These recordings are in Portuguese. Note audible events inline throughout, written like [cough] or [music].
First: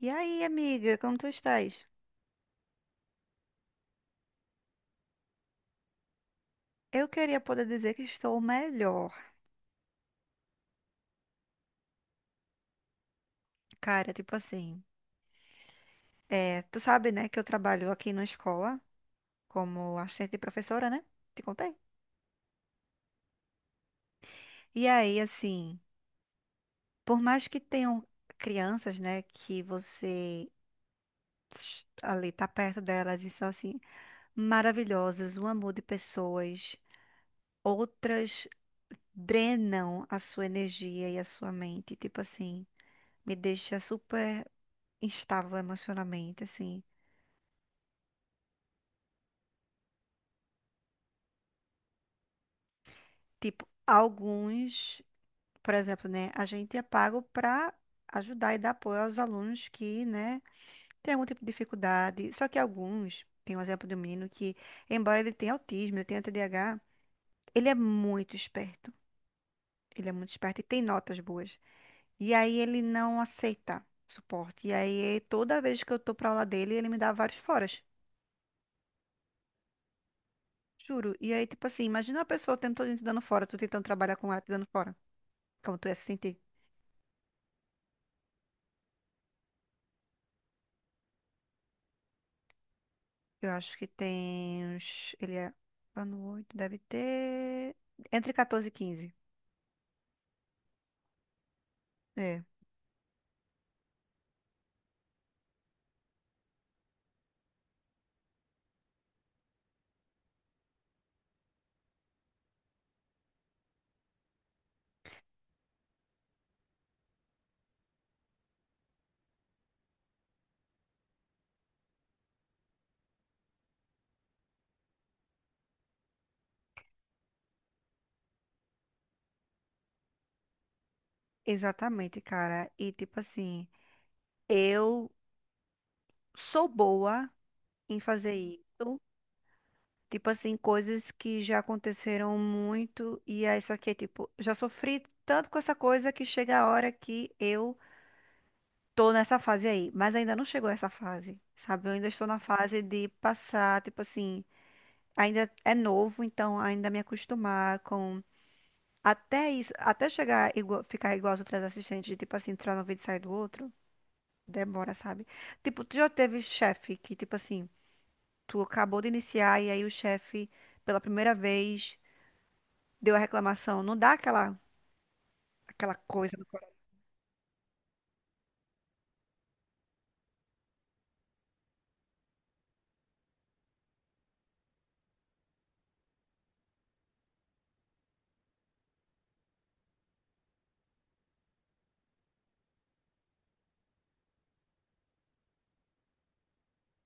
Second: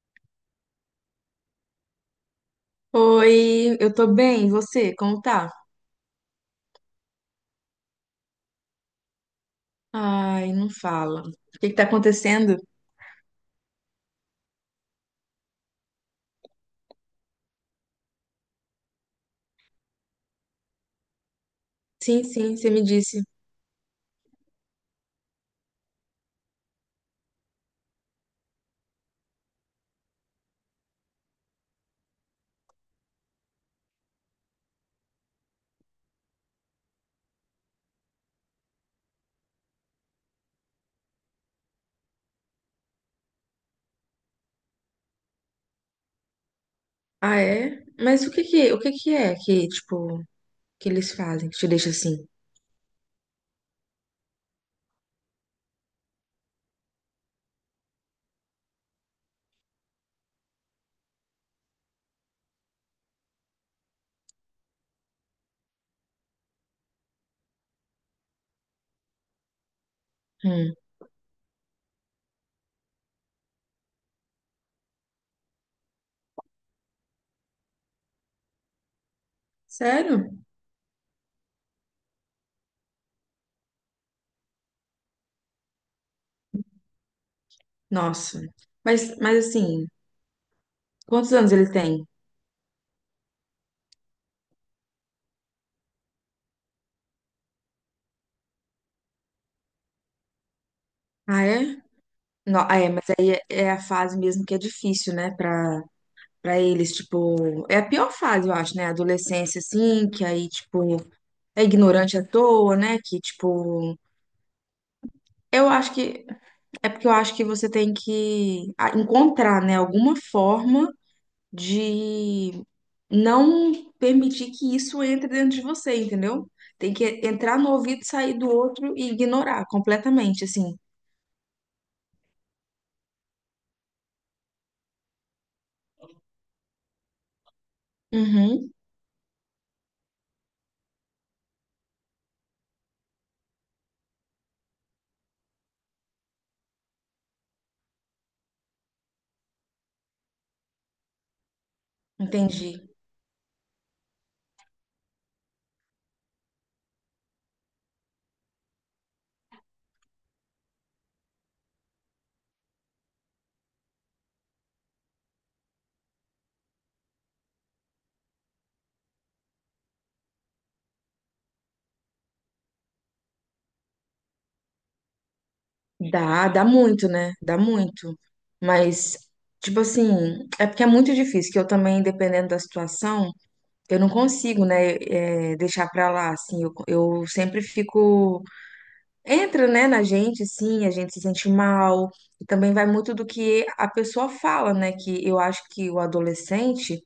E aí, amiga, como tu estás? Oi, eu tô bem, e você? Como tá? Eu queria poder dizer que estou melhor. Ai, não fala. O que que tá acontecendo? Cara, tipo assim, é, tu sabe, né, que eu trabalho aqui na escola como assistente de professora, né? Te contei. Sim, você me disse. E aí, assim, por mais que tenham crianças, né, que ali tá perto delas e são assim maravilhosas, um amor de pessoas, outras drenam a sua energia e a sua mente, tipo assim, me deixa super instável emocionalmente, assim. Ah, é? Mas o que que, que eles fazem que te deixa assim? Tipo, alguns, por exemplo, né, a gente é pago para ajudar e dar apoio aos alunos que, né, têm algum tipo de dificuldade. Só que alguns, tem um exemplo de um menino que, embora ele tenha autismo, ele tenha TDAH, ele é muito esperto. Ele é muito esperto e Hum, tem notas boas. E aí ele não aceita suporte. E aí toda vez que eu tô pra aula dele, ele me dá vários foras. sério? Juro. E aí, tipo assim, imagina uma pessoa o tempo todo te dando fora, tu tentando trabalhar com ela te dando fora. Como tu ia se sentir? Nossa. Mas assim, quantos anos ele tem? Eu acho que tem uns. Ele é ano 8 deve ter. Entre 14 e 15. Ah, é? É, Não, ah, é, mas aí é a fase mesmo que é difícil, né, pra eles, tipo, é a pior fase, eu acho, né, a adolescência, assim, que aí, tipo, é ignorante à toa, né, que, tipo, eu acho que É porque eu acho que você tem que encontrar, né, alguma forma de não permitir que isso entre dentro de você, entendeu? Tem que entrar no ouvido, sair do outro e ignorar completamente, assim. exatamente, cara. E tipo assim, eu sou boa em fazer Uhum, isso. Tipo assim, coisas que já aconteceram muito. E aí, só que, tipo, já sofri tanto com essa coisa que chega a hora que eu tô nessa fase aí. Mas ainda não chegou essa fase, sabe? Eu ainda estou na entendi. fase de passar, tipo assim. Ainda é novo, então ainda me acostumar com Até isso, até chegar igual, ficar igual aos outros assistentes, de, tipo assim, entrar no vídeo e sair do outro, demora, sabe? Tipo, tu já teve chefe que, tipo assim, tu acabou de iniciar e aí o chefe, pela primeira vez, deu a reclamação. Não dá aquela coisa no Dá, dá coração. muito, né? Dá muito. Mas, tipo assim, é porque é muito difícil, que eu também, dependendo da situação, eu não consigo, né, deixar pra lá, assim. Eu sempre fico entra, né, na gente, sim, a gente se sente mal, e também vai muito do que a pessoa fala, né, que eu acho que o adolescente,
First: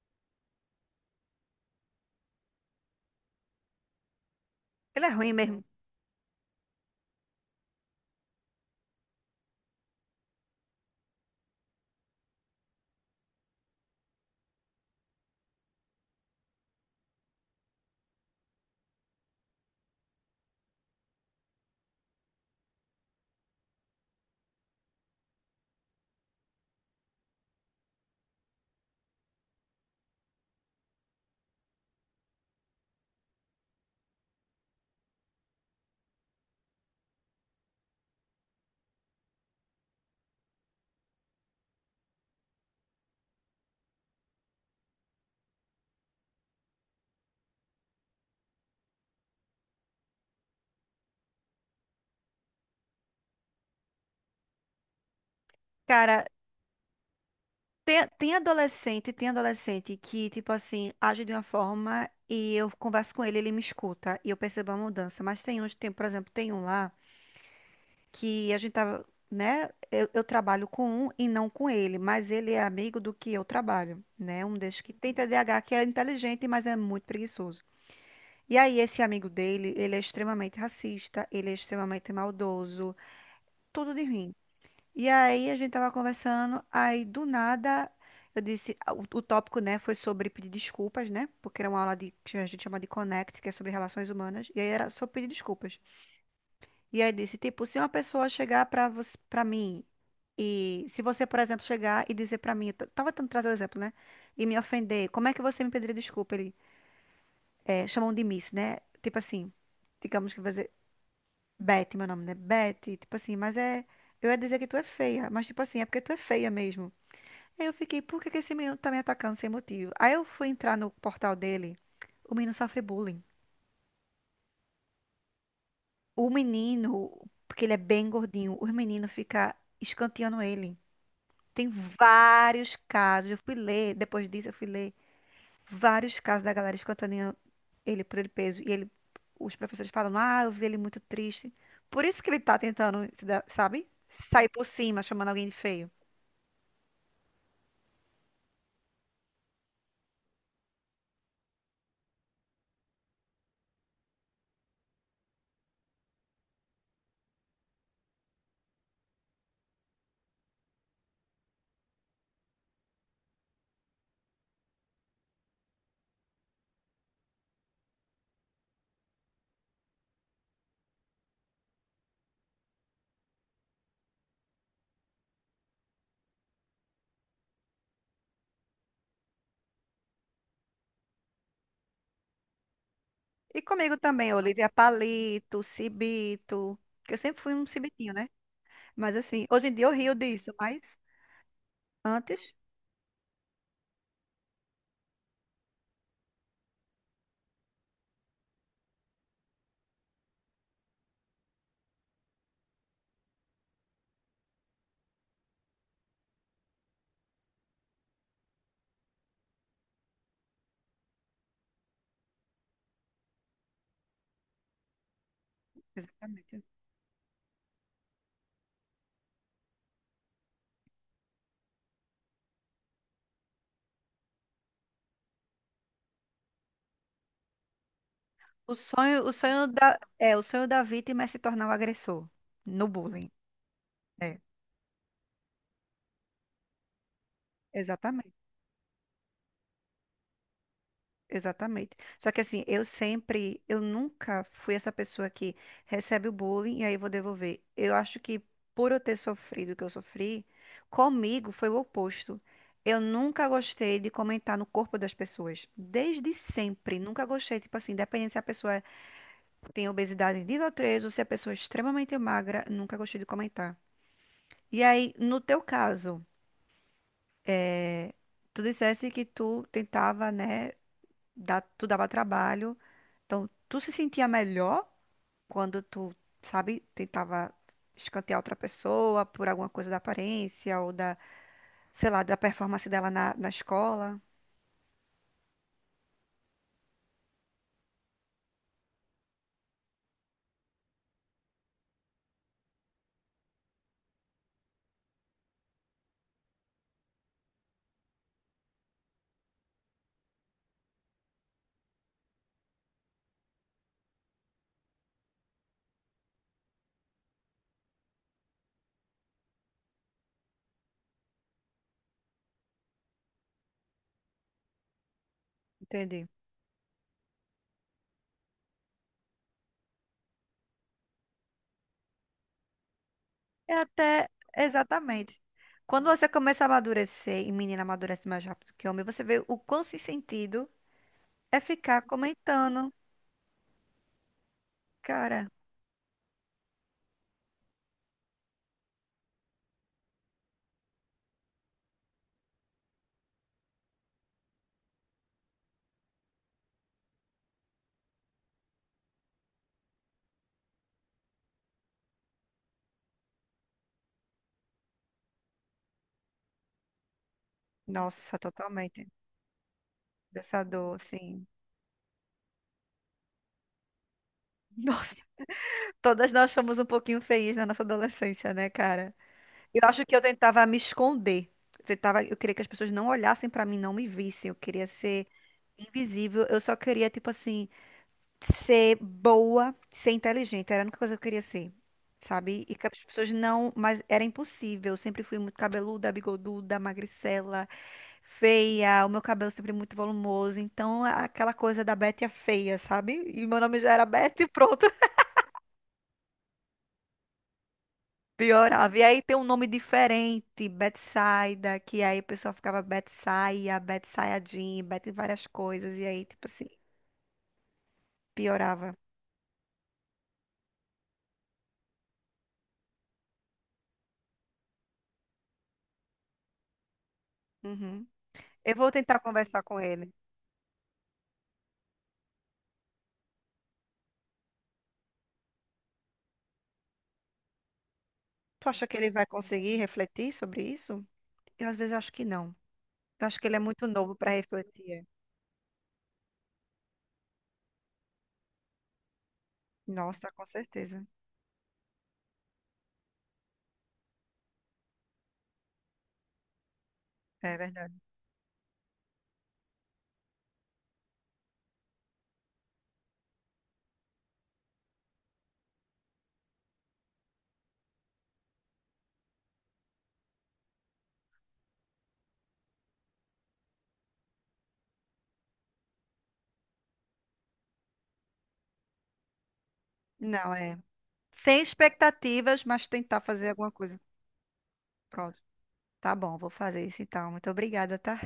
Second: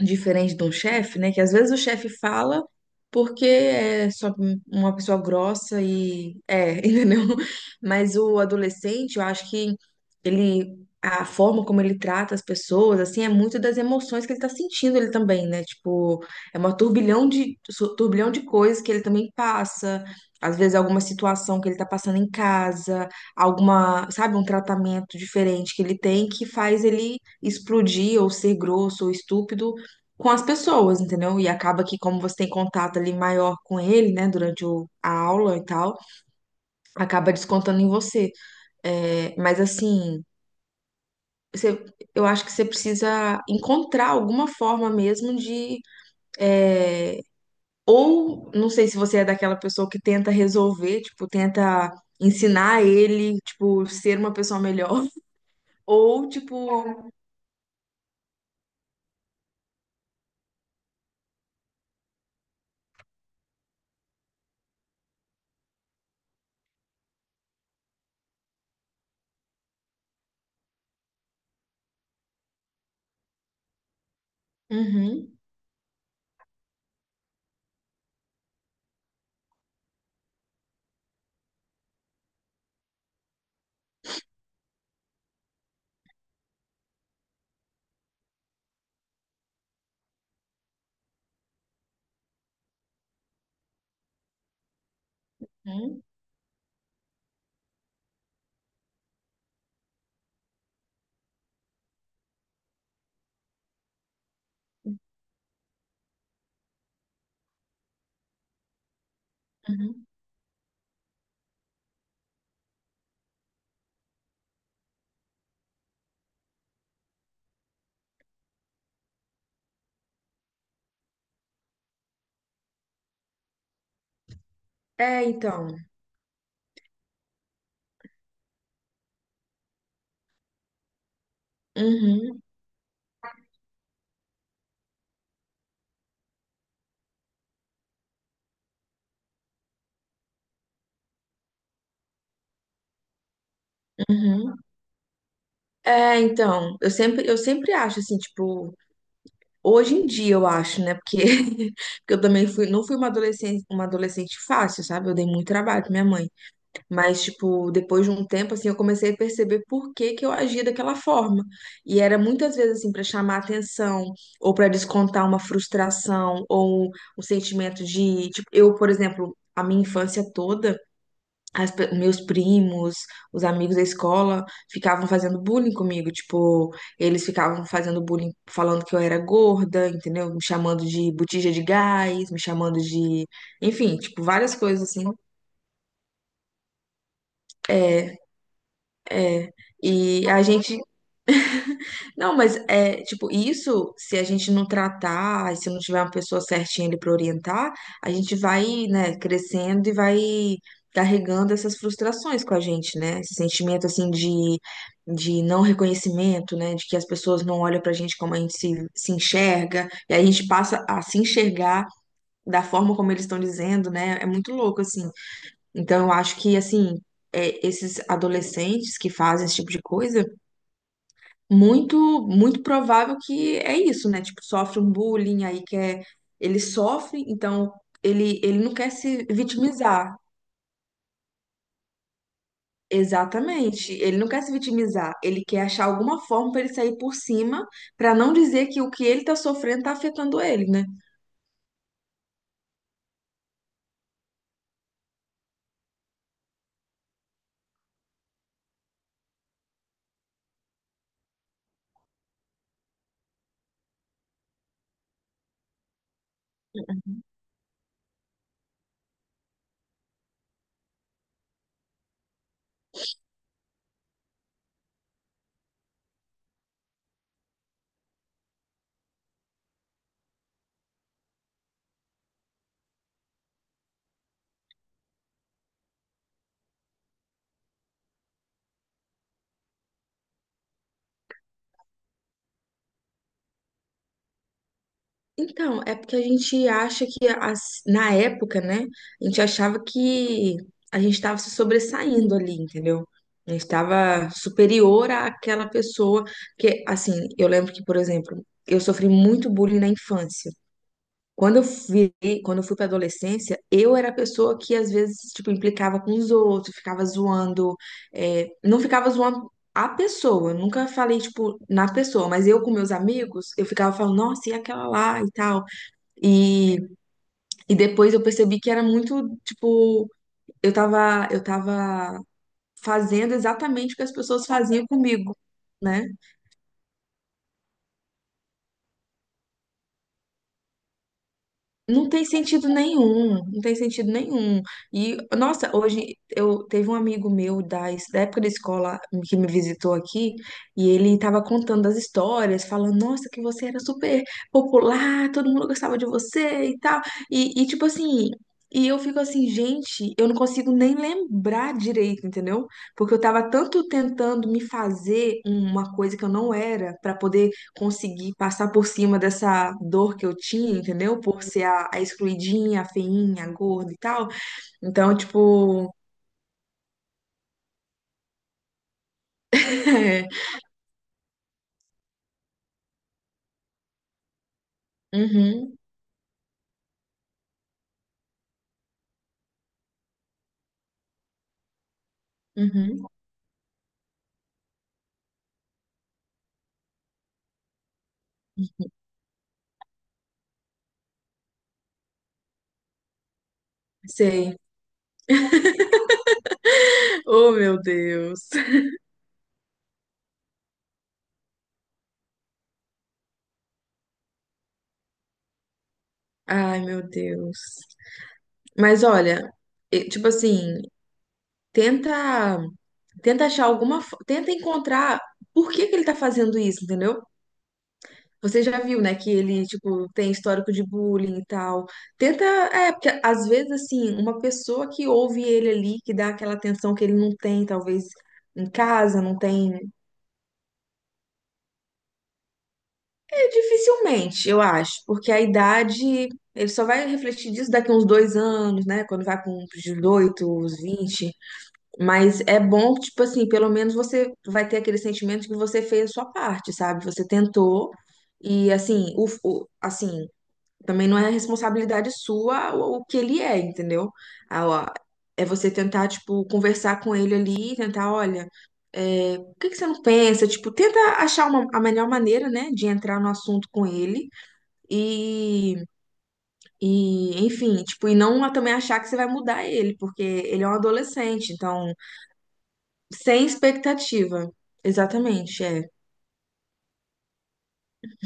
diferente de um chefe, né? Que às vezes o chefe fala porque é só uma Ele é pessoa ruim mesmo. grossa e é, [laughs] entendeu? Mas o adolescente, eu acho que ele a forma como ele trata as pessoas, assim, é muito das emoções que ele tá sentindo ele também, né? Tipo, é uma turbilhão turbilhão de coisas que ele também passa. Às vezes alguma situação que ele tá passando em casa, alguma, sabe, um tratamento diferente que ele tem que faz ele explodir ou ser grosso ou estúpido com as pessoas, entendeu? E acaba que, como você tem contato ali maior com ele, né, durante a aula e tal, acaba descontando em você. É, mas assim, você- eu acho que você precisa encontrar alguma forma mesmo de. É, ou, não sei se você é daquela pessoa que tenta resolver, tipo, tenta ensinar ele, tipo, ser uma pessoa melhor, [laughs] Cara, ou tipo. tem adolescente que, tipo assim, age de uma forma e eu converso com ele, ele me escuta e eu percebo a mudança. Mas tem uns, tem, por exemplo, tem um lá. Que a gente tava, né? Eu trabalho com um e não com ele, mas ele é amigo do que eu trabalho, né? Um desses que tem Uhum, TDAH, que é inteligente, mas é muito preguiçoso. E aí, esse amigo dele, ele é extremamente racista, ele é extremamente maldoso, tudo de ruim. E aí, a gente tava conversando, aí do nada. Eu disse, ah, o tópico, né, foi sobre pedir desculpas, né? Porque era uma aula de, que a gente chama de Connect, que é sobre relações humanas, e aí era sobre pedir desculpas. uhum, E aí disse, tipo, se uma pessoa chegar para você, para mim e se você, por exemplo, chegar e dizer para mim, eu tava tentando trazer o exemplo, né? E me ofender, como é que você me pediria desculpa? Ele é, chamam de Miss, né? Tipo assim, uhum. digamos que vai dizer Beth, meu nome, né? Beth, tipo assim, mas é eu ia dizer que tu é feia, mas tipo assim, é porque tu é feia mesmo. Aí eu fiquei, por que que esse menino tá me atacando sem motivo? Aí eu fui entrar no portal dele, o menino sofre bullying. É, então. O menino, porque ele é bem gordinho, o menino fica escanteando ele. Tem Uhum, vários casos. Eu fui ler, depois disso eu fui ler vários casos da galera escutando ele por ele peso. E ele, os professores falam, ah, eu vi ele muito triste. Por isso que ele tá tentando, se dar- sabe? Sair uhum. por cima, chamando alguém de feio. É, então, eu sempre acho assim, tipo, hoje em dia eu acho, né? Porque, [laughs] porque não fui uma adolescente fácil, sabe? Eu dei muito trabalho pra minha mãe. Mas, tipo, depois de um tempo, assim, eu comecei a perceber por que que eu agia daquela forma. E era muitas vezes, assim, pra chamar atenção, ou pra descontar uma frustração, ou um sentimento de, tipo, eu, por exemplo, a minha infância toda meus primos, os amigos da escola ficavam fazendo bullying comigo, tipo, eles ficavam fazendo bullying falando que eu era gorda, entendeu? Me chamando de botija de gás, me chamando de, E comigo enfim, tipo, também, várias Olivia coisas assim. Palito, Cibito. Que eu sempre fui um cibitinho, É, né? Mas assim, é. hoje em dia eu rio E a disso, gente... mas Não, antes. mas é, tipo, isso, se a gente não tratar, se não tiver uma pessoa certinha ali para orientar, a gente vai, né, crescendo e vai carregando essas frustrações com a gente, né? Esse sentimento, assim, de não reconhecimento, né? De que as pessoas não olham pra gente como a gente se enxerga, e aí a gente passa a se enxergar da forma como eles estão dizendo, né? É muito louco, assim. Então, eu acho que, Exatamente. assim, é, esses adolescentes que fazem esse tipo de coisa muito muito provável que é isso, né? Tipo, sofre um bullying aí quer... ele sofre, então ele O não quer sonho, se o sonho da, vitimizar. é, o sonho da vítima é se tornar o agressor no bullying. Exatamente. Ele não É, quer se vitimizar, ele quer achar alguma forma para ele sair por cima, para não exatamente. dizer que o que ele tá sofrendo tá afetando ele, né? Exatamente. Só que assim, eu nunca fui essa pessoa que recebe o bullying e aí vou devolver. Eu acho que por eu ter sofrido o que eu sofri, comigo foi o oposto. Eu nunca gostei de comentar no corpo das pessoas. Desde sempre. Nunca gostei, tipo assim, independente se a pessoa tem obesidade nível 3 ou se a pessoa é extremamente magra, nunca gostei de comentar. E aí, no teu caso, tu dissesse que tu tentava, né, dar, tu dava trabalho. Então, tu se sentia melhor quando tu, sabe, tentava escantear outra pessoa por alguma coisa da aparência ou da, sei lá, da performance dela na escola. Então, é porque a gente acha que na época, né, a gente achava que a gente estava se sobressaindo ali, entendeu? A gente estava superior àquela pessoa que, assim, eu lembro que, por exemplo, eu sofri muito bullying na infância. Quando eu fui, quando eu fui para adolescência, eu era a pessoa que às vezes, tipo, implicava com os outros, ficava zoando, é, não ficava zoando a pessoa, eu nunca falei, tipo, na pessoa, mas eu com meus amigos, eu ficava falando, nossa, e aquela lá e tal. Entendi. E, e depois eu percebi que era muito, tipo, eu tava fazendo É exatamente o que as até, pessoas faziam comigo, exatamente. né? Quando você começa a amadurecer, e menina amadurece mais rápido que homem, você vê o quão sem sentido é ficar Não tem sentido comentando. nenhum, não tem sentido nenhum. E, Cara, nossa, hoje eu teve um amigo meu da época da escola que me visitou aqui, e ele tava contando as histórias, falando, nossa, que você era super popular, todo mundo gostava de você e tal. E tipo assim, e eu fico assim, gente, eu não consigo nem lembrar direito, entendeu? Porque eu tava tanto tentando me fazer uma coisa que eu não era, pra poder conseguir nossa, passar por totalmente. cima dessa dor que eu Dessa tinha, dor, entendeu? Por assim. ser a excluidinha, a feinha, a gorda e tal. Nossa, Então, tipo. [laughs] todas nós fomos um pouquinho feias na nossa adolescência, né, cara? Eu acho que eu [laughs] É, tentava me esconder. Eu queria que as pessoas não olhassem pra mim, não me vissem. Eu queria ser uhum, invisível. Eu só queria, tipo assim, ser boa, ser inteligente. Era a única coisa que eu queria ser, sabe? E que as uhum, pessoas não, mas era impossível. Eu sempre fui muito cabeluda, bigoduda, magricela, feia. O meu cabelo sempre muito volumoso. Então, aquela coisa da Betty a feia, sabe? E meu nome já era Betty, sei. pronto. Oh, meu Deus. Piorava. E aí tem um nome diferente, Betsaida, que aí o pessoal ficava Betsaia, Betsaia Jean, Bet várias coisas. E aí, tipo assim, Ai, meu Deus. piorava. Mas olha, tipo assim, tenta. Tenta achar alguma. Tenta encontrar por que que ele tá fazendo isso, entendeu? Uhum. Você Eu já vou viu, né, tentar que conversar ele, com tipo, ele. tem histórico de bullying e tal. Tenta, é, porque às vezes, assim, uma pessoa que ouve ele ali, que dá aquela atenção que ele não tem, talvez Tu em acha que ele casa, vai não conseguir tem. refletir sobre isso? Eu às vezes acho que não. Eu acho que É, ele é muito novo para dificilmente, eu acho, refletir. porque a idade, ele só vai refletir disso daqui a uns 2 anos, né, quando vai com uns Nossa, com 18 uns certeza. 20. Mas é bom, tipo assim, pelo menos você vai ter aquele sentimento de que você fez a sua parte, sabe? Você É tentou. verdade. E assim, assim, também não é responsabilidade sua o que ele é, entendeu? Ah, ó, é você tentar, tipo, conversar com ele ali, tentar, olha, é, por que que você não pensa? Tipo, tenta achar a melhor maneira, né, de entrar no assunto com ele e, e, enfim, tipo, e não também achar que você vai mudar ele, porque Não, ele é um é. adolescente, Sem então, expectativas, mas tentar sem fazer alguma coisa. expectativa. Pronto. Exatamente, é. Tá bom, vou fazer isso então. Muito obrigada, tá?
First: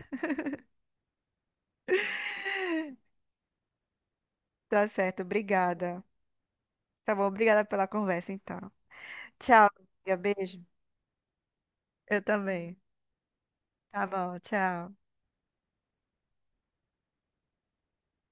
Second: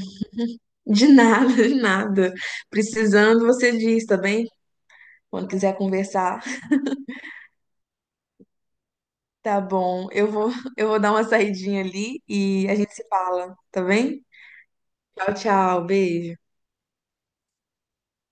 De nada, [laughs] de nada. Precisando, você diz, tá bem? Tá certo, Quando quiser obrigada. conversar. Tá bom, obrigada pela conversa então. Tá Tchau, bom. amiga. Eu vou, Beijo. [laughs] eu vou dar uma saidinha Eu ali e a também. gente se fala, tá Tá bem? bom, tchau. Tchau, tchau. Beijo.